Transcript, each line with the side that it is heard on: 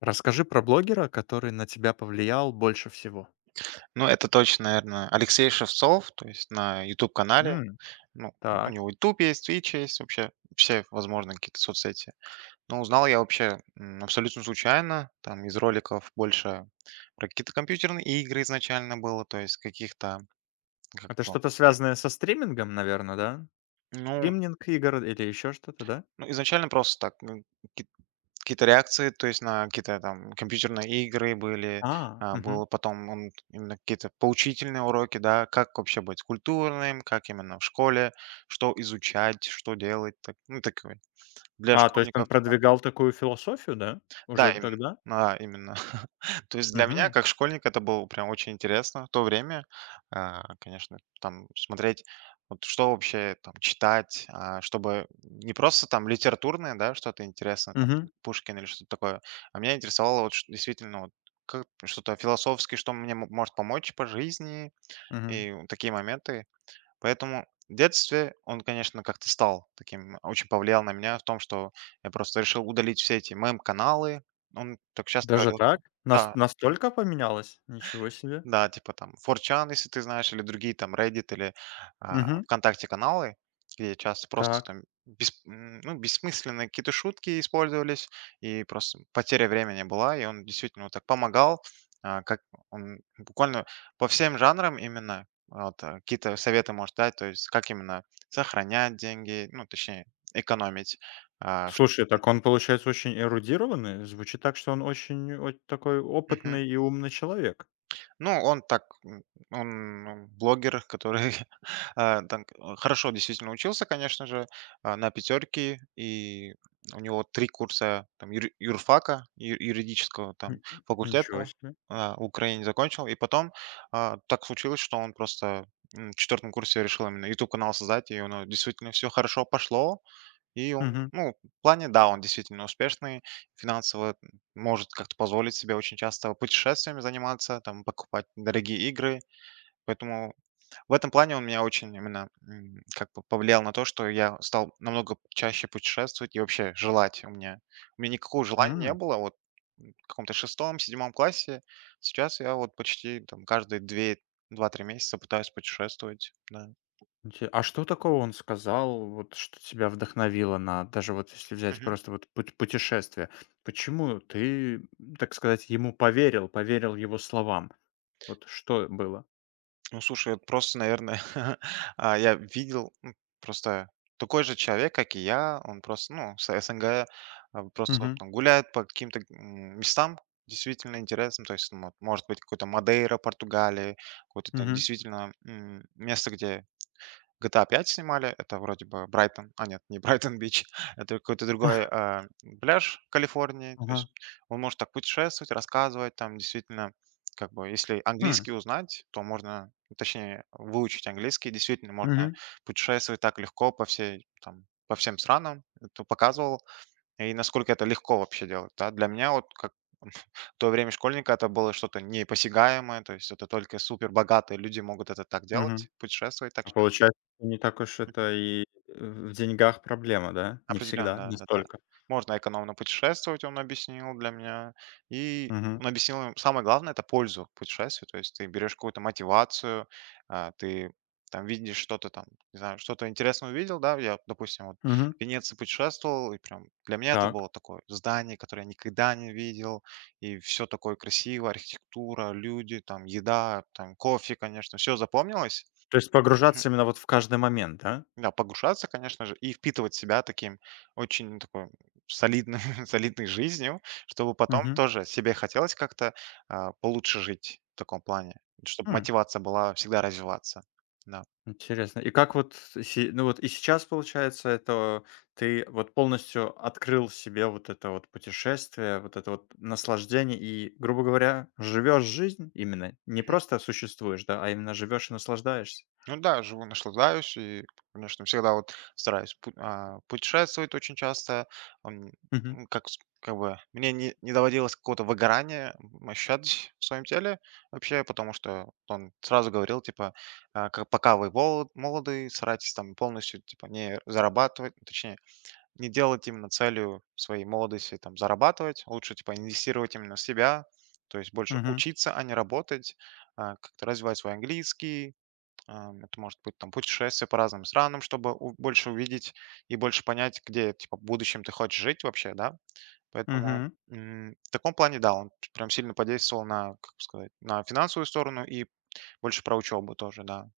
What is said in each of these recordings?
left: Расскажи про блогера, который на тебя повлиял больше всего.
right: Ну, это точно, наверное, Алексей Шевцов, то есть на YouTube канале.
left: М,
right: Ну, у
left: так.
right: него YouTube есть, "Твич" есть, вообще все возможные какие-то соцсети. Но узнал я вообще, абсолютно случайно, там из роликов больше про какие-то компьютерные игры изначально было, то есть каких-то, как
left: Это
right: его,
left: что-то связанное со стримингом, наверное, да?
right: ну
left: Стриминг игр или еще что-то, да?
right: ну изначально просто так. Какие-то реакции, то есть на какие-то там компьютерные игры были,
left: А,
right: было
left: мгм.
right: потом он именно какие-то поучительные уроки, да, как вообще быть культурным, как именно в школе, что изучать, что делать, так, ну, такой для
left: А, то есть он
right: школьников.
left: продвигал такую философию, да?
right: Да,
left: Уже
right: именно.
left: тогда?
right: Да, именно. То есть для меня,
left: Мгм,
right: как школьника, это было прям очень интересно в то время. А, Конечно, там смотреть, вот что вообще там читать, чтобы не просто там литературное, да, что-то интересное, там,
left: мгм,
right: Пушкин или что-то такое, а меня интересовало действительно вот что-то философское, что мне может помочь по жизни,
left: мгм.
right: и вот такие моменты. Поэтому в детстве он, конечно, как-то стал таким, очень повлиял на меня в том, что я просто решил удалить все эти мем-каналы. Он так часто
left: Даже
right: говорил, что
left: так? Нас
right: да.
left: настолько поменялось? Ничего себе.
right: Да, типа там форчан, если ты знаешь, или другие там Reddit или,
left: Мгм.
right: "ВКонтакте" каналы, где часто просто
left: Так.
right: там бессмысленные какие-то шутки использовались, и просто потеря времени была. И он действительно вот так помогал, а, как он буквально по всем жанрам именно какие-то советы может дать, то есть как именно сохранять деньги, ну, точнее экономить. А, ш
left: Слушай, так он, получается, очень эрудированный. Звучит так, что он очень о такой
right: мгм.
left: опытный и умный человек.
right: Ну, он так, он блогер, который хорошо действительно учился, конечно же, на пятерке, и у него 3 курса там, юрфака, юридического там
left: М, ничего
right: факультета
left: себе.
right: в Украине закончил, и потом так случилось, что он просто в четвертом курсе решил именно YouTube-канал создать, и у него действительно все хорошо пошло, и он,
left: Мгм.
right: ну, в плане, да, он действительно успешный, финансово может как-то позволить себе очень часто путешествиями заниматься, там, покупать дорогие игры. Поэтому в этом плане он меня очень именно как бы повлиял на то, что я стал намного чаще путешествовать и вообще желать у меня. У меня никакого желания не
left: М.
right: было вот в каком-то шестом, седьмом классе. Сейчас я вот почти там каждые две, 2-3 месяца пытаюсь путешествовать, да.
left: Инте А что такого он сказал, вот что тебя вдохновило на, даже вот если взять просто вот путешествие? Почему ты, так сказать, ему поверил, поверил его словам? Вот что было?
right: Ну, слушай, это просто, наверное, я видел, просто такой же человек, как и я. Он просто, ну, с СНГ, просто вот
left: Мгм,
right: там гуляет по каким-то местам действительно интересным. То есть, ну, вот, может быть, какой-то Мадейра, Португалия, какое-то там
left: мгм.
right: действительно место, где GTA 5 снимали, это вроде бы Брайтон, а нет, не Брайтон-Бич, это какой-то другой, пляж Калифорнии. То
left: Ага.
right: есть он может так путешествовать, рассказывать там действительно, как бы если
left: Хм.
right: английский узнать, то можно, точнее, выучить английский, действительно можно
left: Мгм,
right: путешествовать так легко по всей, там, по всем странам. Это показывал, и насколько это легко вообще делать, да. Для меня вот как в то время школьника это было что-то непосягаемое, то есть это только супер богатые люди могут это так
left: мгм.
right: делать, путешествовать так.
left: А получается, не так уж это и э, в деньгах проблема, да? Не всегда,
right: Определенно,
left: не
right: да-да-да.
left: столько.
right: Можно экономно путешествовать, он объяснил для меня. И
left: Мгм,
right: он объяснил, самое главное — это пользу путешествия. То есть ты берешь какую-то мотивацию, ты видишь что-то там, не знаю, что-то интересное увидел, да. Я, допустим, вот
left: мгм.
right: в Венеции путешествовал, и прям для меня это было
left: Так.
right: такое здание, которое я никогда не видел, и все такое красиво: архитектура, люди, там еда, там кофе, конечно, все запомнилось.
left: То есть погружаться именно вот в каждый момент, да?
right: Да, погружаться, конечно же, и впитывать себя таким очень такой солидной, солидной жизнью, чтобы потом
left: Мгм.
right: тоже себе хотелось как-то получше жить в таком плане, чтобы
left: М.
right: мотивация была всегда развиваться. Да.
left: Интересно. И как вот се ну вот и сейчас, получается, это ты вот полностью открыл себе вот это вот путешествие, вот это вот наслаждение и, грубо говоря, живешь жизнь именно. Не просто существуешь, да, а именно живешь и наслаждаешься.
right: Ну да, живу, наслаждаюсь и, конечно, всегда вот стараюсь путешествовать очень часто. Ам,
left: Мгм.
right: Как, как бы мне не доводилось какого-то выгорания ощущать в своем теле вообще, потому что он сразу говорил, типа, как, пока вы молоды, старайтесь там полностью, типа, не зарабатывать, ну, точнее, не делать именно целью своей молодости, там, зарабатывать, лучше, типа, инвестировать именно в себя, то есть больше
left: Мгм.
right: учиться, а не работать, как-то развивать свой английский. Это может быть там путешествие по разным странам, чтобы больше увидеть и больше понять, где типа в будущем ты хочешь жить вообще, да. Поэтому
left: Мгм.
right: в таком плане, да, он прям сильно подействовал на, как бы сказать, на финансовую сторону и больше про учебу тоже, да.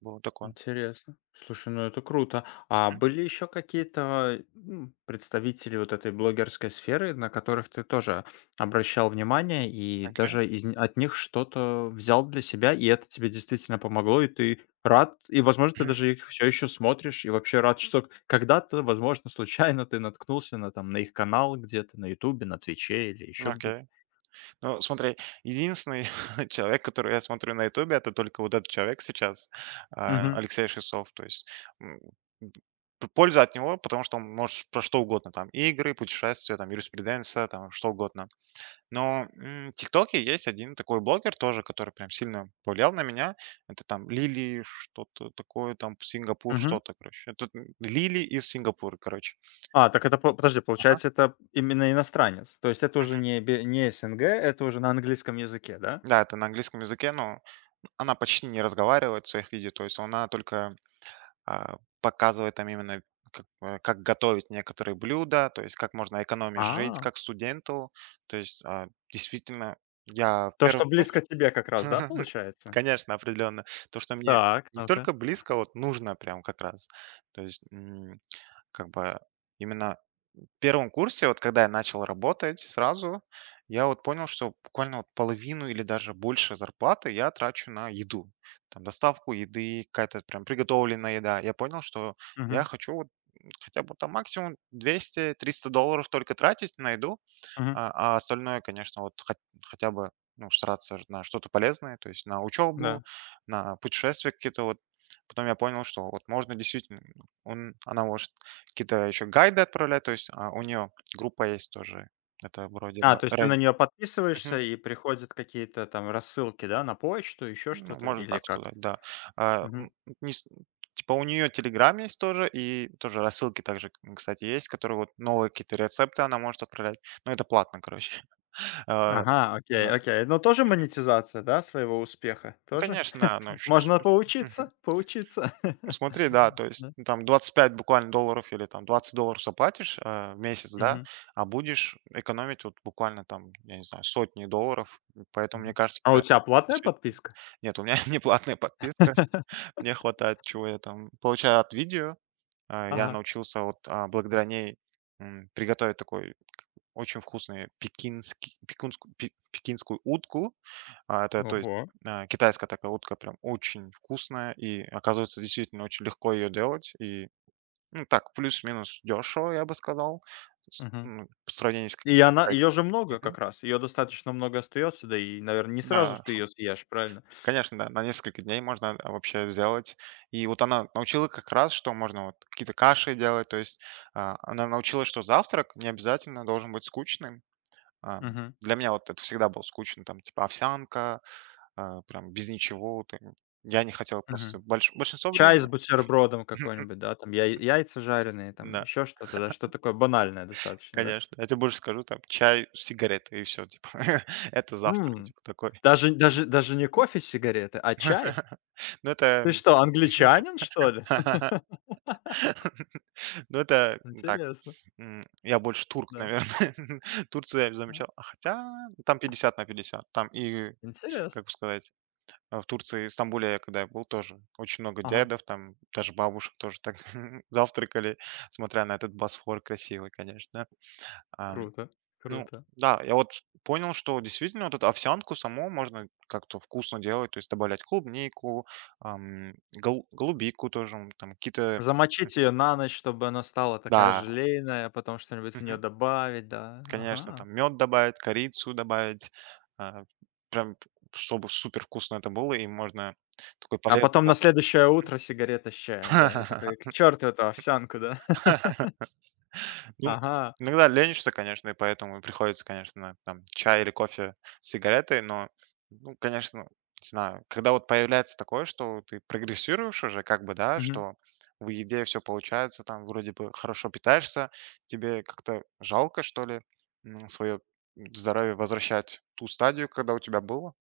right: Было такое.
left: Интересно. Слушай, ну это круто. А
right: Мгм.
left: были еще какие-то м, представители вот этой блогерской сферы, на которых ты тоже обращал внимание и
right: Окей.
left: даже из, от них что-то взял для себя, и это тебе действительно помогло, и ты рад, и, возможно, ты даже их все еще смотришь, и вообще рад, что когда-то, возможно, случайно ты наткнулся на, там, на их канал где-то, на Ютубе, на Твиче или еще где-то.
right: Окей. Ну, смотри, единственный человек, который я смотрю на "Ютубе", это только вот этот человек сейчас,
left: Угу,
right: Алексей Шевцов. То есть, м, п польза от него, потому что он может про что угодно, там, игры, путешествия, там, юриспруденция, там, что угодно. Но, в "Тиктоке" есть один такой блогер тоже, который прям сильно повлиял на меня. Это там Лили, что-то такое, там, Сингапур, что-то, короче. Это, Лили из Сингапура, короче.
left: а, так это по подожди,
right: Ага.
left: получается, это именно иностранец? То есть это уже не СНГ, это уже на английском языке, да?
right: Да, это на английском языке, но она почти не разговаривает в своих видео, то есть она только показывает там именно как, как готовить некоторые блюда, то есть как можно экономить жить,
left: А,
right: как студенту. То есть действительно, я в
left: то,
right: первый
left: что близко
right: курс,
left: тебе как раз, да, получается?
right: конечно, определенно, то, что мне
left: Так,
right: не
left: ну-ка.
right: только близко, а вот нужно прям как раз. То есть м, как бы именно первом курсе, вот когда я начал работать сразу, я вот понял, что буквально вот половину или даже больше зарплаты я трачу на еду. Там доставку еды, какая-то прям приготовленная еда. Я понял, что я
left: Мгм,
right: хочу вот хотя бы там максимум 200-300 долларов только тратить на еду,
left: мгм,
right: а остальное, конечно, хотя бы, ну, стараться на что-то полезное, то есть на
left: да.
right: учебу, на путешествия какие-то вот. Потом я понял, что вот можно действительно, он она может какие-то еще гайды отправлять, то есть, у нее группа есть тоже. Это вроде
left: А,
right: бы
left: то есть ты
right: ради.
left: на нее подписываешься,
right: Мгм.
left: и приходят какие-то там рассылки, да, на почту, еще
right: Ну,
left: что-то
right: можно
left: или
right: так
left: как?
right: сказать, да. А,
left: Мгм.
right: м, не с Типа у нее "Телеграм" есть тоже, и тоже рассылки также, кстати, есть, которые вот новые какие-то рецепты она может отправлять. Но это платно, короче. А,
left: Ага, окей,
right: да.
left: окей. Но тоже монетизация, да, своего успеха?
right: Ну,
left: Тоже?
right: конечно, да, ну, ш с
left: Можно
right: мгм.
left: поучиться, поучиться.
right: Ну, смотри, да, то есть,
left: Да.
right: ну, там $25 буквально или там $20 заплатишь, в месяц, да,
left: Мгм,
right: а будешь экономить вот буквально там, я не знаю, сотни долларов. Поэтому, мне
left: мгм.
right: кажется,
left: А у
right: это
left: тебя платная
right: действительно…
left: подписка?
right: Нет, у меня неплатная подписка. Мне хватает, чего я там получаю от видео. Я
left: Ага.
right: научился вот, благодаря ней, приготовить такой очень вкусный пекинский пекунску пе пекинскую утку. А это, то есть,
left: Ого.
right: китайская такая утка прям очень вкусная, и оказывается, действительно очень легко ее делать. И, ну, так, плюс-минус дешево, я бы сказал,
left: Мгм.
right: по сравнению с
left: И
right: каким-то
left: она ее
right: стейком.
left: же много
right: Мгм.
left: как раз. Ее достаточно много остается, да и, наверное не сразу
right: Да,
left: ж ты ее съешь, правильно?
right: конечно, да, на несколько дней можно вообще сделать. И вот она научила как раз, что можно вот какие-то каши делать. То есть она научила, что завтрак не обязательно должен быть скучным. А,
left: Мгм.
right: Для меня вот это всегда был скучно, там, типа овсянка. Прям без ничего ты… Я не хотел просто
left: Мгм.
right: большинство
left: Чай с
right: времени.
left: бутербродом какой-нибудь, да, там яй яйца жареные, там
right: Да,
left: еще что-то, да, что такое банальное достаточно, да?
right: конечно. Я тебе больше скажу, там чай, сигареты и все, типа. Это завтрак,
left: М.
right: типа, такой.
left: Даже даже даже не кофе с сигареты, а чай?
right: Ну, это
left: Ты
right: не знаю.
left: что, англичанин, что ли?
right: Ну, это так.
left: Интересно,
right: Я больше турк,
left: да.
right: наверное. Турция, я
left: А,
right: замечал. А хотя там 50 на 50. Там и,
left: интересно.
right: как бы сказать… А в Турции, Стамбуле, я когда был, тоже очень много
left: Ага.
right: дядов, там даже бабушек тоже так завтракали, смотря на этот Босфор красивый, конечно. Ам,
left: Круто,
right: ну
left: круто.
right: да, я вот понял, что действительно вот эту овсянку саму можно как-то вкусно делать, то есть добавлять клубнику, голубику тоже, там какие-то… м,
left: Замочить ее на ночь, чтобы она стала такая
right: Да,
left: желейная, потом что-нибудь в
right: мгм,
left: нее добавить, да,
right: конечно,
left: ага.
right: там мед добавить, корицу добавить, а, прям чтобы супер вкусно это было, и можно такой
left: А
right: полезный
left: потом на следующее утро сигарета с чаем, да, и
right: завтрак.
left: такой: "К чёрту эту овсянку", да?
right: Ну,
left: Ага.
right: иногда ленишься, конечно, и поэтому приходится, конечно, там чай или кофе с сигаретой, но, ну, конечно, не знаю, когда вот появляется такое, что ты прогрессируешь уже, как бы, да,
left: Мгм,
right: что в еде все получается, там вроде бы хорошо питаешься, тебе как-то жалко, что ли, свое здоровье возвращать в ту стадию, когда у тебя было.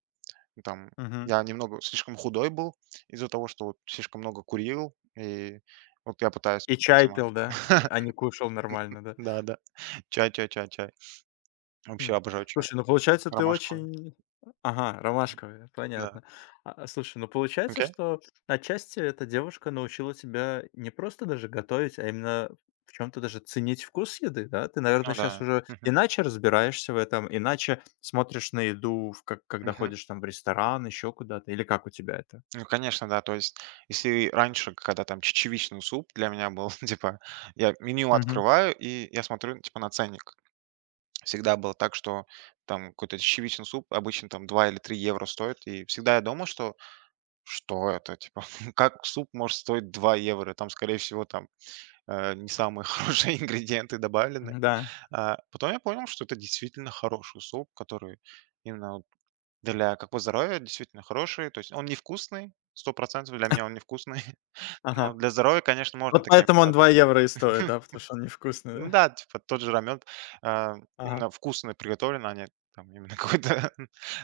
right: Ну, там
left: мгм.
right: я немного слишком худой был из-за того, что вот слишком много курил, и вот я пытаюсь
left: И чай
right: максимально.
left: пил, да, а не кушал нормально, да?
right: Да, да. Чай, чай, чай, чай. Вообще
left: Хм.
right: обожаю чай.
left: Слушай, ну получается, ты
right: Ромашковый.
left: очень. Ага, ромашковая,
right: Да.
left: понятно. А, слушай, ну получается,
right: Окей.
left: что отчасти эта девушка научила тебя не просто даже готовить, а именно в чем то даже ценить вкус еды, да? Ты,
right: Ну
left: наверное, сейчас
right: да.
left: уже
right: Мгм,
left: иначе разбираешься в этом, иначе смотришь на еду, в как когда
right: мгм.
left: ходишь там в ресторан, еще куда-то, или как у тебя это?
right: Ну, конечно, да. То есть, если раньше, когда там чечевичный суп для меня был, типа, я меню
left: Мгм.
right: открываю и я смотрю, типа, на ценник. Всегда было так, что там какой-то чечевичный суп обычно там 2 или 3 евро стоит. И всегда я думал, что что это, типа, как суп может стоить 2 евро? Там, скорее всего, там не самые хорошие ингредиенты добавлены.
left: Мгм, да.
right: Потом я понял, что это действительно хороший суп, который именно вот для как бы здоровья действительно хороший. То есть он невкусный, 100% для меня он невкусный, но
left: Ага.
right: для здоровья, конечно, можно
left: Вот
right: таким
left: поэтому он
right: питаться.
left: 2 евро и стоит, да, потому что он невкусный,
right: Ну
left: да?
right: да, типа тот же рамен, а,
left: Ага.
right: именно вкусно приготовлен, а не там именно какой-то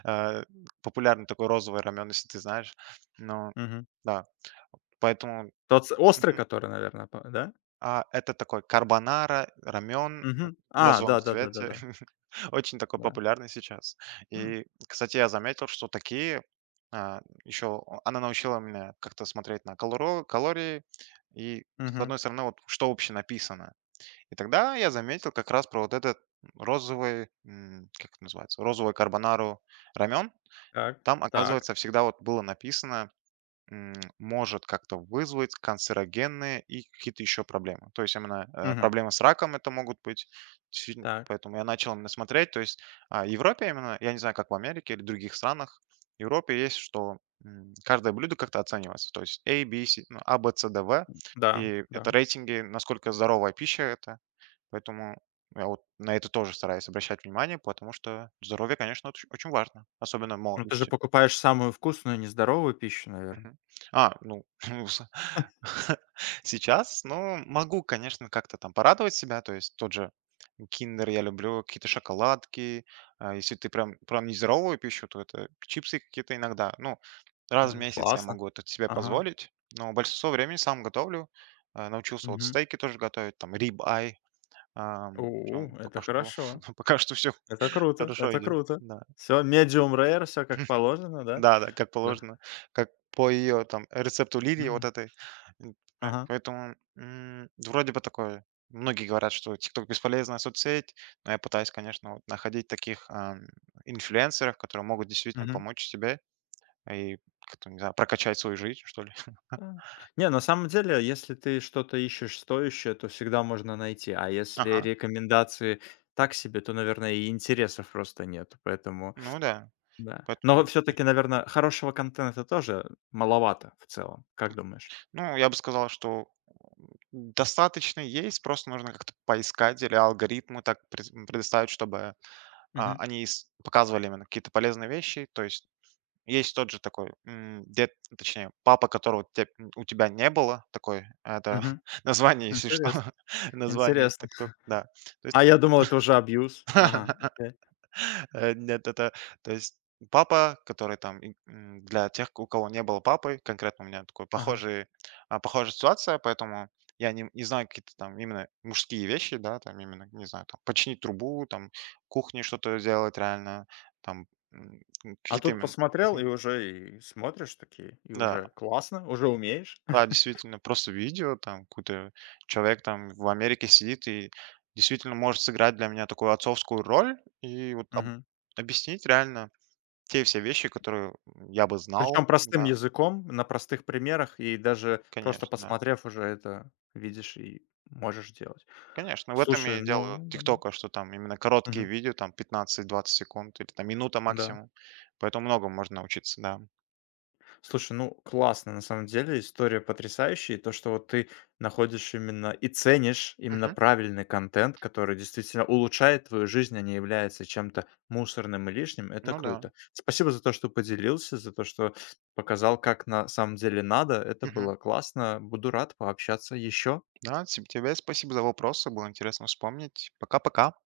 right: а, популярный такой розовый рамен, если ты знаешь. Но
left: Мгм.
right: да, поэтому…
left: Тот с острый, который, наверное, да?
right: Это такой карбонара, рамен
left: Мгм.
right: в
left: А,
right: розовом цвете.
left: да-да-да-да-да.
right: Очень такой
left: Да. Да, да, да. Да.
right: популярный сейчас.
left: М.
right: И, кстати, я заметил, что такие еще она научила меня как-то смотреть на калории и, с
left: Мгм.
right: одной стороны, вот что вообще написано. И тогда я заметил как раз про вот этот розовый, как это называется, розовый карбонару рамен.
left: Так,
right: Там,
left: так.
right: оказывается, всегда вот было написано может как-то вызвать канцерогенные и какие-то еще проблемы. То есть именно
left: Мгм.
right: проблемы с раком это могут быть. Действительно,
left: Так.
right: поэтому я начал именно смотреть. То есть в Европе именно, я не знаю, как в Америке или других странах, в Европе есть, что каждое блюдо как-то оценивается. То есть A, B, C, ну, A, B, C, D, V.
left: Да,
right: И это
left: да.
right: рейтинги, насколько здоровая пища это. Поэтому я вот на это тоже стараюсь обращать внимание, потому что здоровье, конечно, очень важно, особенно в
left: Ну, ты же
right: молодости.
left: покупаешь самую вкусную, нездоровую пищу, наверное.
right: Мгм. Ну, с сейчас, ну, могу, конечно, как-то там порадовать себя. То есть тот же "Киндер" я люблю, какие-то шоколадки. А если ты прям нездоровую пищу, то это чипсы какие-то иногда. Ну, раз в
left: Ну,
right: месяц я
left: классно.
right: могу это себе
left: Ага.
right: позволить, но большинство времени сам готовлю. Научился вот
left: Мгм.
right: стейки тоже готовить, там rib eye. Прям
left: У, это
right: пока что
left: хорошо.
right: пока что все
left: Это круто,
right: хорошо
left: это
right: идет.
left: круто.
right: Да.
left: Все, medium rare, все как положено, да?
right: Да-да, как
left: Да.
right: положено, как по ее там рецепту Лилии вот
left: Мгм.
right: этой. М, да,
left: Ага.
right: поэтому, вроде бы такое. Многие говорят, что "Тикток" — бесполезная соцсеть, но я пытаюсь, конечно, вот находить таких, инфлюенсеров, которые могут действительно
left: Мгм.
right: помочь тебе и как-то, не знаю, прокачать свою жизнь, что ли.
left: Да. Не, на самом деле, если ты что-то ищешь стоящее, то всегда можно найти, а если
right: Ага,
left: рекомендации так себе, то, наверное, и интересов просто нету, поэтому.
right: ну да.
left: Да. Но
right: Поэтому,
left: все таки наверное, хорошего контента тоже маловато в целом. Как думаешь?
right: ну, я бы сказал, что, достаточно есть, просто нужно как-то поискать или алгоритмы так предоставить, чтобы, а,
left: Мгм.
right: они с показывали именно какие-то полезные вещи. То есть есть тот же такой, папа, которого те у тебя не было, такой, это
left: Мгм.
right: название, если что,
left: Интерес
right: название
left: интересно.
right: "ТикТок", да. То есть,
left: А я думал, это уже абьюз. Ага, окей.
right: нет, это, то есть папа, который там, и, для тех, у кого не было папы, конкретно у меня такой
left: Ага.
right: похожий, похожая ситуация, поэтому я не знаю какие-то там именно мужские вещи, да, там именно, не знаю, там починить трубу, там кухне что-то сделать реально, там,
left: А
right: какие-то
left: тут
right: именно…
left: посмотрел и
right: Мгм.
left: уже и смотришь такие, и
right: Да.
left: уже классно, уже умеешь.
right: Да, действительно, просто видео, там какой-то человек там в Америке сидит и действительно может сыграть для меня такую отцовскую роль и вот
left: Мгм.
right: объяснить реально те все вещи, которые я бы знал.
left: Причем простым языком, на простых примерах, и даже просто
right: Да.
left: посмотрев, уже это видишь и можешь делать.
right: Конечно, в этом я
left: Слушай,
right: и делаю
left: ну да.
right: ТикТока, что там именно короткие
left: Мгм.
right: видео, там 15-20 секунд или там минута
left: Да.
right: максимум. Поэтому многому можно научиться, да.
left: Слушай, ну классно, на самом деле история потрясающая. И то, что вот ты находишь именно и ценишь именно
right: Мгм.
left: правильный контент, который действительно улучшает твою жизнь, а не является чем-то мусорным и лишним, это
right: Ну да.
left: круто. Спасибо за то, что поделился, за то, что показал, как на самом деле надо. Это
right: Мгм.
left: было классно. Буду рад пообщаться еще.
right: Да, тебе спасибо за вопросы, было интересно вспомнить. Пока-пока.